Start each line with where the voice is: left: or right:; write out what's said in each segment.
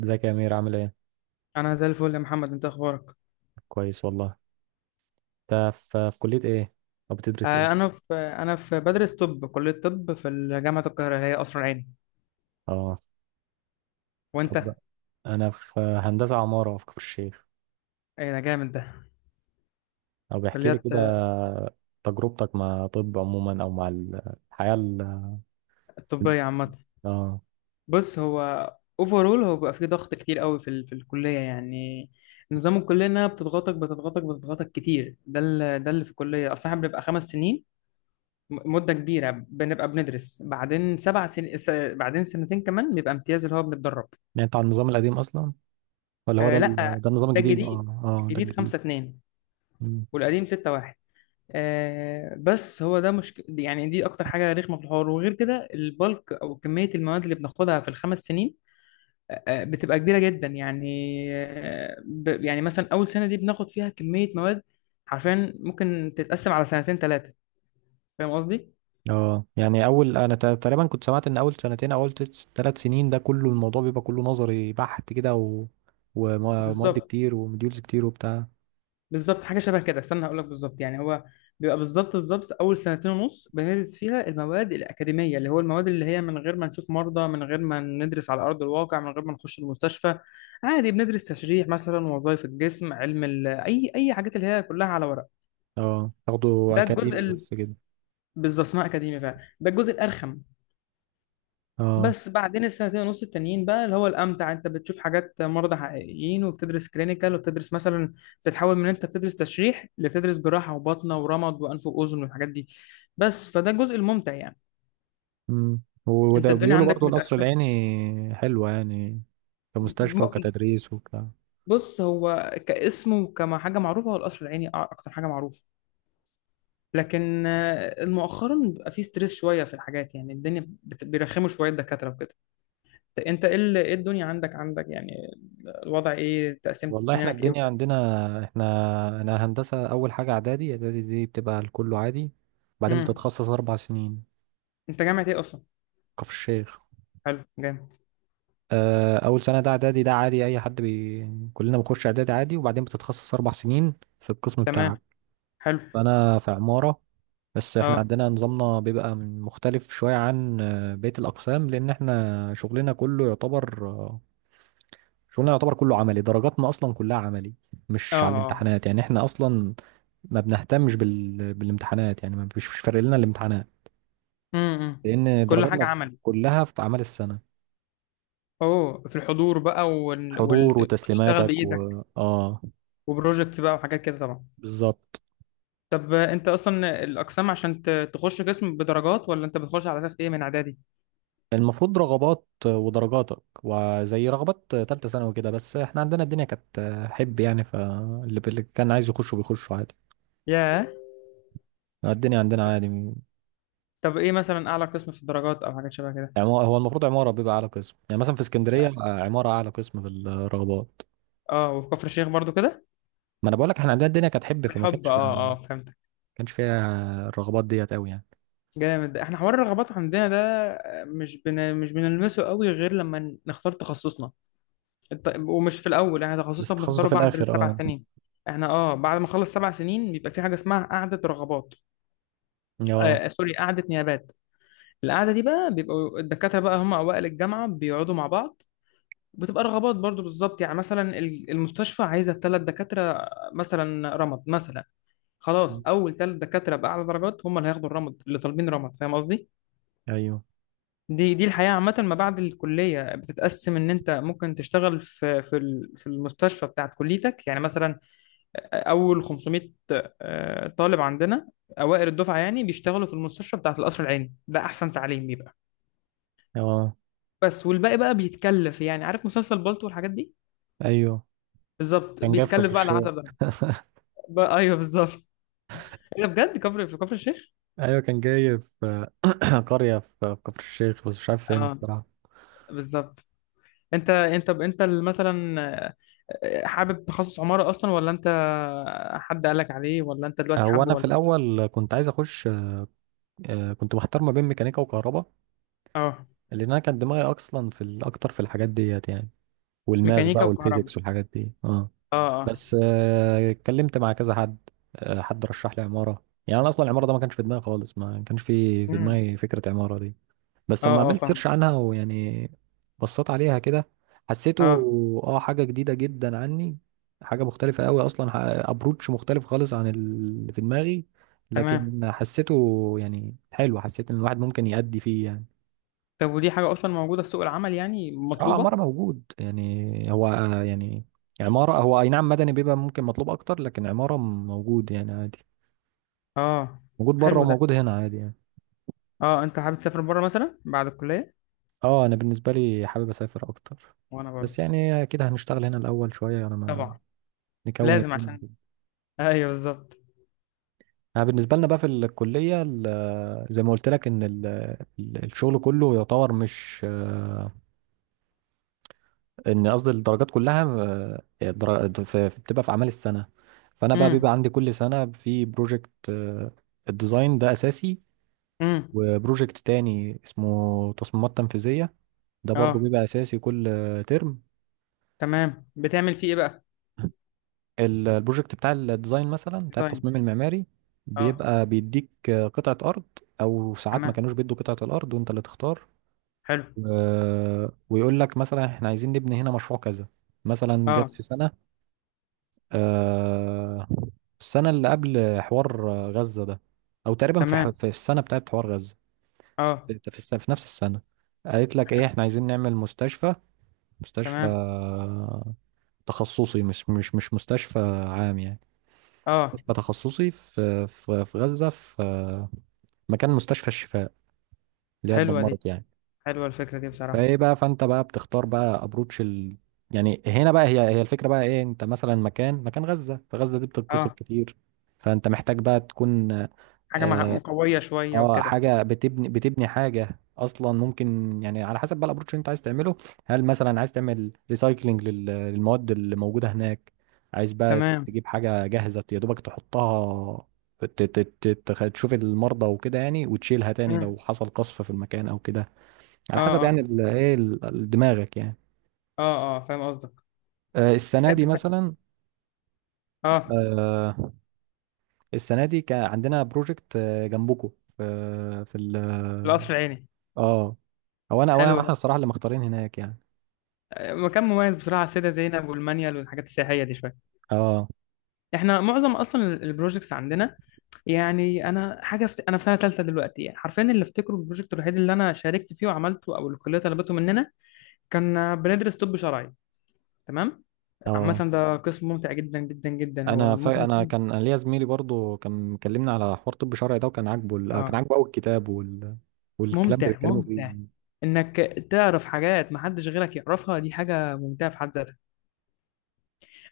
right: ازيك يا امير، عامل ايه؟
left: انا زي الفل يا محمد، انت اخبارك؟
right: كويس والله. انت في كلية ايه، او بتدرس ايه؟
left: انا في انا في بدرس طب، كليه طب في جامعه القاهره، هي قصر العيني.
right: اه. طب.
left: وانت؟
right: انا في هندسة عمارة في كفر الشيخ.
left: ايه ده، جامد ده.
right: او بيحكي لي
left: كليات
right: كده. تجربتك مع طب عموما او مع الحياة
left: طبيه عامه.
right: اه،
left: بص، هو اوفرول هو بيبقى فيه ضغط كتير قوي في الكليه يعني. نظام الكليه انها بتضغطك بتضغطك بتضغطك كتير. ده اللي في الكليه اصلا. إحنا بنبقى 5 سنين، مده كبيره بنبقى بندرس، بعدين 7 سنين، بعدين سنتين كمان بيبقى امتياز اللي هو بنتدرب.
right: يعني انت على النظام القديم اصلا، ولا هو
left: آه لا،
right: ده النظام
left: ده
right: الجديد؟ اه.
left: الجديد.
right: اه، ده
left: الجديد
right: الجديد.
left: خمسة اتنين،
right: مم.
left: والقديم 6 1. آه، بس هو ده مشكلة يعني، دي أكتر حاجة رخمة في الحوار. وغير كده البلك أو كمية المواد اللي بناخدها في الخمس سنين بتبقى كبيرة جدا يعني. آه ب يعني مثلا أول سنة دي بناخد فيها كمية مواد حرفيا ممكن تتقسم على سنتين ثلاثة. فاهم قصدي؟
right: اه، يعني اول انا تقريبا كنت سمعت ان اول سنتين او اول 3 سنين ده كله الموضوع بيبقى كله نظري بحت كده، ومواد
left: بالظبط.
right: كتير، وموديولز كتير، وبتاع.
left: بالظبط حاجه شبه كده. استنى هقول لك بالظبط. يعني هو بيبقى بالظبط بالظبط اول سنتين ونص بندرس فيها المواد الاكاديميه، اللي هو المواد اللي هي من غير ما نشوف مرضى، من غير ما ندرس على ارض الواقع، من غير ما نخش المستشفى. عادي بندرس تشريح مثلا، وظائف الجسم، اي حاجات اللي هي كلها على ورق.
right: اه، تاخده
left: ده الجزء
right: اكاديمي
left: ال...
right: بس كده.
left: بالظبط اسمها اكاديمي فعلا، ده الجزء الارخم.
right: اه.
left: بس بعدين السنتين ونص التانيين بقى اللي هو الامتع، انت بتشوف حاجات، مرضى حقيقيين، وبتدرس كلينيكال، وبتدرس مثلا، بتتحول من انت بتدرس تشريح لبتدرس جراحه وباطنه ورمد وانف واذن والحاجات دي. بس فده الجزء الممتع يعني. انت
right: وده
left: الدنيا
right: بيقولوا
left: عندك
right: برضو القصر
left: متقسمه.
right: العيني حلوة يعني، كمستشفى
left: م-
right: وكتدريس وك.
left: بص، هو كاسم وكما حاجه معروفه، هو القصر العيني اكتر حاجه معروفه. لكن مؤخرا بيبقى فيه ستريس شويه في الحاجات، يعني الدنيا بيرخموا شويه الدكاتره وكده. انت ايه إيه الدنيا عندك يعني، الوضع ايه، تقسيمة
right: والله، احنا
left: سنينك ايه
right: الدنيا
left: وكده؟
right: عندنا، احنا انا هندسة، اول حاجة اعدادي دي بتبقى الكل عادي، بعدين
left: امم.
right: بتتخصص 4 سنين.
left: انت جامعة ايه اصلا؟
right: كفر الشيخ.
left: حلو، جامد.
right: اول سنة ده اعدادي، ده عادي، اي حد كلنا بنخش اعدادي عادي، وبعدين بتتخصص 4 سنين في القسم بتاعك.
left: تمام. حلو.
right: فانا في عمارة. بس احنا
left: اه.
right: عندنا نظامنا بيبقى مختلف شوية عن بقية الاقسام، لان احنا شغلنا كله يعتبر، شغلنا يعتبر كله عملي، درجاتنا اصلا كلها عملي،
left: اه.
right: مش على
left: اه.
right: الامتحانات. يعني احنا اصلا ما بنهتمش بالامتحانات، يعني ما فيش، مش فارق لنا الامتحانات،
left: امم.
right: لان
left: كل حاجة
right: درجاتنا
left: عملي.
right: كلها في اعمال السنه.
left: اوه، في الحضور بقى
right: حضور
left: وتشتغل
right: وتسليماتك
left: بايدك،
right: و اه
left: وبروجكتس بقى وحاجات كده طبعا.
right: بالظبط.
left: طب انت اصلا الاقسام عشان تخش قسم بدرجات، ولا انت بتخش على اساس ايه من اعدادي؟
right: المفروض رغبات ودرجاتك، وزي رغبات تالتة ثانوي كده، بس احنا عندنا الدنيا كانت حب يعني، فاللي كان عايز يخشه بيخشه عادي.
left: ياه.
right: الدنيا عندنا عادي.
left: طب ايه مثلا اعلى قسم في الدرجات او حاجات شبه كده؟
right: يعني هو المفروض عمارة بيبقى أعلى قسم، يعني مثلا في اسكندرية عمارة أعلى قسم في الرغبات.
left: اه، وفي كفر الشيخ برضو كده؟
right: ما انا بقول لك احنا عندنا الدنيا كانت حب، فما
left: بالحب،
right: كانش في،
left: اه
right: ما
left: اه، فهمتك.
right: كانش فيها الرغبات ديت قوي يعني.
left: جامد، احنا حوار الرغبات عندنا ده مش بنلمسه قوي غير لما نختار تخصصنا. ومش في الاول، احنا
right: بس
left: تخصصنا
right: التخصص ده
left: بنختاره
right: في
left: بعد
right: الاخر،
left: السبع
right: اه.
left: سنين. احنا اه بعد ما نخلص سبع سنين بيبقى في حاجه اسمها قعده رغبات.
right: اه
left: سوري، قعده نيابات. القعده دي بقى، بيبقوا الدكاتره بقى هم اوائل الجامعه بيقعدوا مع بعض، بتبقى رغبات برضو بالظبط. يعني مثلا المستشفى عايزه 3 دكاتره، مثلا رمد مثلا، خلاص اول ثلاث دكاتره باعلى درجات هم اللي هياخدوا الرمد اللي طالبين رمد. فاهم قصدي؟
right: ايوه.
left: دي الحياه عامه ما بعد الكليه، بتتقسم ان انت ممكن تشتغل في المستشفى بتاعت كليتك. يعني مثلا اول 500 طالب عندنا، اوائل الدفعه يعني، بيشتغلوا في المستشفى بتاعه القصر العيني، ده احسن تعليم بيبقى.
right: اه
left: بس والباقي بقى بيتكلف، يعني عارف مسلسل بالطو والحاجات دي.
right: ايوه،
left: بالظبط
right: كان جاي في كفر
left: بيتكلف بقى على
right: الشيخ
left: حسب ده. بقى ايوه، بالظبط. ايه ده بجد، في كفر الشيخ؟
right: ايوه كان جاي في قريه في كفر الشيخ، بس مش عارف فين
left: اه،
right: بصراحه.
left: بالظبط. انت مثلا حابب تخصص عماره اصلا، ولا انت حد قالك عليه، ولا انت دلوقتي
right: هو
left: حابه،
right: انا في
left: ولا؟
right: الاول كنت عايز اخش، كنت محتار ما بين ميكانيكا وكهرباء،
left: اه.
right: لان انا كان دماغي اصلا في اكتر في الحاجات ديت يعني، والماس
left: ميكانيكا
right: بقى
left: وكهرباء.
right: والفيزيكس والحاجات دي، اه.
left: اه اه.
right: بس اتكلمت مع كذا حد. حد رشح لي عمارة. يعني انا اصلا العمارة ده ما كانش في دماغي خالص، ما كانش في
left: امم.
right: دماغي فكرة عمارة دي. بس لما
left: اه اه،
right: عملت
left: فاهم.
right: سيرش عنها ويعني بصيت عليها كده، حسيته،
left: اه،
right: اه، حاجة جديدة جدا عني، حاجة مختلفة قوي اصلا. ابروتش مختلف خالص عن اللي في دماغي،
left: تمام.
right: لكن حسيته يعني حلو، حسيت ان الواحد ممكن يأدي فيه يعني.
left: طب ودي حاجة أصلا موجودة في سوق العمل يعني،
right: اه، عمارة
left: مطلوبة؟
right: موجود. يعني هو يعني عمارة، هو اي نعم مدني بيبقى ممكن مطلوب اكتر، لكن عمارة موجود يعني عادي،
left: اه،
right: موجود بره
left: حلو ده.
right: وموجود هنا عادي يعني.
left: اه، أنت حابب تسافر بره مثلا بعد الكلية؟
right: اه، انا بالنسبة لي حابب اسافر اكتر،
left: وأنا
right: بس
left: برضه.
right: يعني اكيد هنشتغل هنا الاول شوية، يعني ما
left: طبعا.
right: نكون
left: لازم
right: الدنيا
left: عشان.
right: كده.
left: أيوه، بالظبط.
right: انا بالنسبة لنا بقى في الكلية، زي ما قلت لك ان الشغل كله يعتبر مش، ان قصدي الدرجات كلها، بتبقى في اعمال السنه. فانا بقى بيبقى
left: امم.
right: عندي كل سنه في بروجكت، الديزاين ده اساسي.
left: امم.
right: وبروجكت تاني اسمه تصميمات تنفيذيه، ده برضو
left: اه،
right: بيبقى اساسي كل ترم.
left: تمام، بتعمل فيه إيه بقى؟
right: البروجكت بتاع الديزاين مثلا، بتاع
left: ديزاين.
right: التصميم المعماري،
left: اه،
right: بيبقى بيديك قطعه ارض، او ساعات ما
left: تمام.
right: كانوش بيدوا قطعه الارض وانت اللي تختار،
left: حلو.
right: ويقول لك مثلا احنا عايزين نبني هنا مشروع كذا. مثلا جت
left: اه،
right: في سنه، آه، السنة اللي قبل حوار غزة ده، أو تقريبا في
left: تمام.
right: في السنة بتاعت حوار غزة.
left: اه،
right: في نفس السنة قالت لك إيه،
left: حلو.
right: إحنا عايزين نعمل مستشفى. مستشفى
left: تمام.
right: تخصصي، مش مستشفى عام يعني،
left: اه،
right: مستشفى تخصصي في غزة، في مكان مستشفى الشفاء اللي هي
left: حلوة دي.
right: اتدمرت يعني.
left: حلوة الفكرة دي بصراحة.
right: فإيه بقى، فأنت بقى بتختار بقى أبروتش يعني هنا بقى، هي هي الفكرة بقى إيه. أنت مثلا مكان، مكان غزة، فغزة دي بتتقصف
left: اه،
right: كتير، فانت محتاج بقى تكون،
left: حاجة
right: اه،
left: مقوية شوية وكده.
right: حاجه بتبني، بتبني حاجه اصلا ممكن يعني، على حسب بقى الابروتش اللي انت عايز تعمله. هل مثلا عايز تعمل ريسايكلينج للمواد اللي موجوده هناك، عايز بقى
left: تمام.
right: تجيب حاجه جاهزه يا دوبك تحطها، تشوف المرضى وكده يعني، وتشيلها تاني لو
left: امم.
right: حصل قصف في المكان او كده، على
left: اه
right: حسب يعني
left: اه
right: ايه دماغك يعني.
left: اه اه، فاهم قصدك.
right: السنه دي
left: جامد ده.
right: مثلا،
left: اه.
right: آه، السنه دي كان عندنا بروجكت جنبكم في في ال-
left: القصر العيني
right: اه. هو انا، او انا احنا
left: حلو.
right: الصراحه اللي مختارين هناك يعني.
left: مكان مميز بصراحه، على السيده زينب والمانيال والحاجات السياحيه دي شويه.
right: اه
left: احنا معظم اصلا البروجيكتس عندنا، يعني انا حاجه انا في سنه ثالثه دلوقتي. حرفيا اللي افتكره البروجكت الوحيد اللي انا شاركت فيه وعملته او الكليه طلبته مننا كان بندرس طب شرعي. تمام،
right: اه.
left: عامه ده قسم ممتع جدا جدا جدا، هو
right: انا ف...
left: ممكن
right: انا
left: يكون
right: كان أنا ليا زميلي برضو كان مكلمنا على حوار طب شرعي ده، وكان عاجبه كان
left: اه،
right: عاجبه قوي الكتاب والكلام اللي
left: ممتع
right: بيتكلموا
left: ممتع
right: فيه.
left: انك تعرف حاجات ما حدش غيرك يعرفها، دي حاجه ممتعه في حد ذاتها.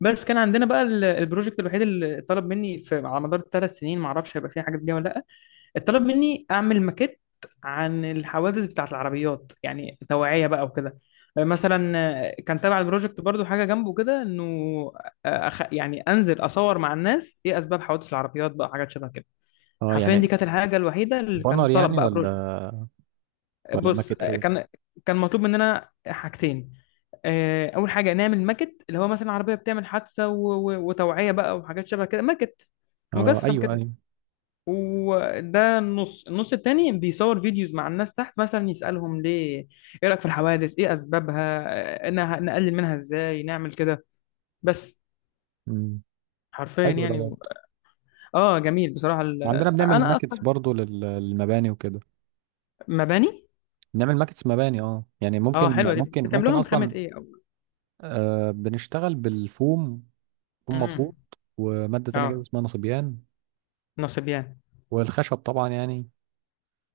left: بس كان عندنا بقى البروجكت الوحيد اللي طلب مني في على مدار الثلاث سنين، ما اعرفش هيبقى فيه حاجه جديده ولا لا. اتطلب مني اعمل ماكيت عن الحوادث بتاعت العربيات، يعني توعية بقى وكده، مثلا. كان تابع البروجكت برضو حاجة جنبه كده، انه يعني انزل اصور مع الناس، ايه اسباب حوادث العربيات بقى، حاجات شبه كده.
right: اه
left: حرفيا دي
right: يعني،
left: كانت الحاجة الوحيدة اللي كان
right: بانر
left: طلب
right: يعني،
left: بقى بروجكت.
right: ولا ولا
left: بص
right: ماكت، ايه؟
left: كان مطلوب مننا حاجتين. اول حاجة نعمل ماكت، اللي هو مثلا عربية بتعمل حادثة وتوعية بقى وحاجات شبه كده، ماكت
right: اه،
left: مجسم
right: ايوه
left: كده.
right: ايوه.
left: وده النص التاني بيصور فيديوز مع الناس تحت، مثلا يسألهم ليه ايه رأيك في الحوادث، ايه اسبابها، نقلل منها ازاي، نعمل كده. بس،
right: امم.
left: حرفيا
right: حلو ده
left: يعني.
right: برضه.
left: اه، جميل بصراحة
right: عندنا بنعمل
left: انا
right: ماكتس
left: اكتر،
right: برضه للمباني وكده،
left: مباني.
right: بنعمل ماكتس مباني. اه يعني،
left: اه،
right: ممكن
left: حلوة دي،
right: ممكن ممكن
left: بتعملوها من خامة
right: اصلا.
left: ايه او؟
right: آه، بنشتغل بالفوم، فوم مضغوط،
left: مم.
right: وماده تانية كده
left: اه،
right: اسمها نصبيان،
left: نصبيان.
right: والخشب طبعا يعني.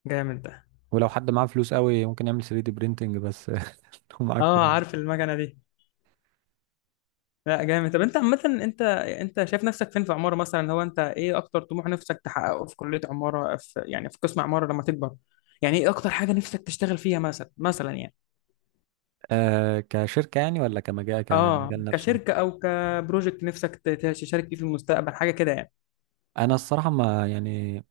left: جامد ده.
right: ولو حد معاه فلوس قوي، ممكن يعمل 3 دي برينتنج بس لو معاك
left: اه،
right: فلوس.
left: عارف المكنة دي. لا، جامد. طب انت عامة انت شايف نفسك فين في عمارة مثلا؟ هو انت ايه اكتر طموح نفسك تحققه في كلية عمارة، في يعني في قسم عمارة لما تكبر، يعني ايه اكتر حاجة نفسك تشتغل فيها مثلا يعني؟
right: آه، كشركة يعني ولا كمجال،
left: اه،
right: كمجال نفسه.
left: كشركة او كبروجكت نفسك تشارك فيه في المستقبل، حاجة كده يعني.
right: انا الصراحة،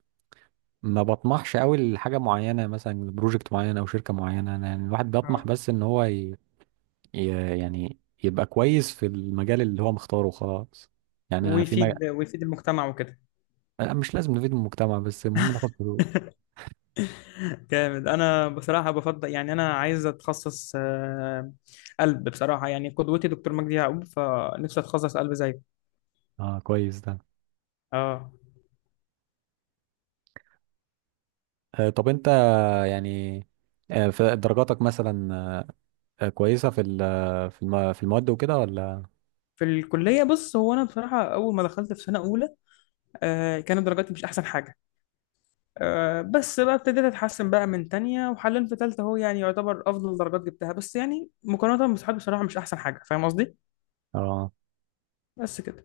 right: ما بطمحش قوي لحاجة معينة، مثلا بروجكت معين او شركة معينة. أنا يعني، الواحد بيطمح
left: اه،
right: بس ان هو ي... ي... يعني يبقى كويس في المجال اللي هو مختاره خلاص. يعني أنا في مجال
left: ويفيد المجتمع وكده.
right: مش لازم نفيد المجتمع، بس المهم ناخد فلوس.
left: جامد، انا بصراحة بفضل يعني انا عايز اتخصص قلب بصراحة. يعني قدوتي دكتور مجدي يعقوب، فنفسي اتخصص قلب زيه.
right: اه كويس ده.
left: اه.
right: آه طب انت، يعني في درجاتك مثلا، كويسة في في في المواد وكده ولا؟
left: في الكلية، بص هو أنا بصراحة أول ما دخلت في سنة أولى كانت درجاتي مش أحسن حاجة. آه، بس بقى ابتديت أتحسن بقى من تانية، وحاليا في تالتة أهو يعني يعتبر أفضل درجات جبتها. بس يعني مقارنة بصحابي بصراحة مش أحسن حاجة، فاهم قصدي؟
right: اه.
left: بس كده.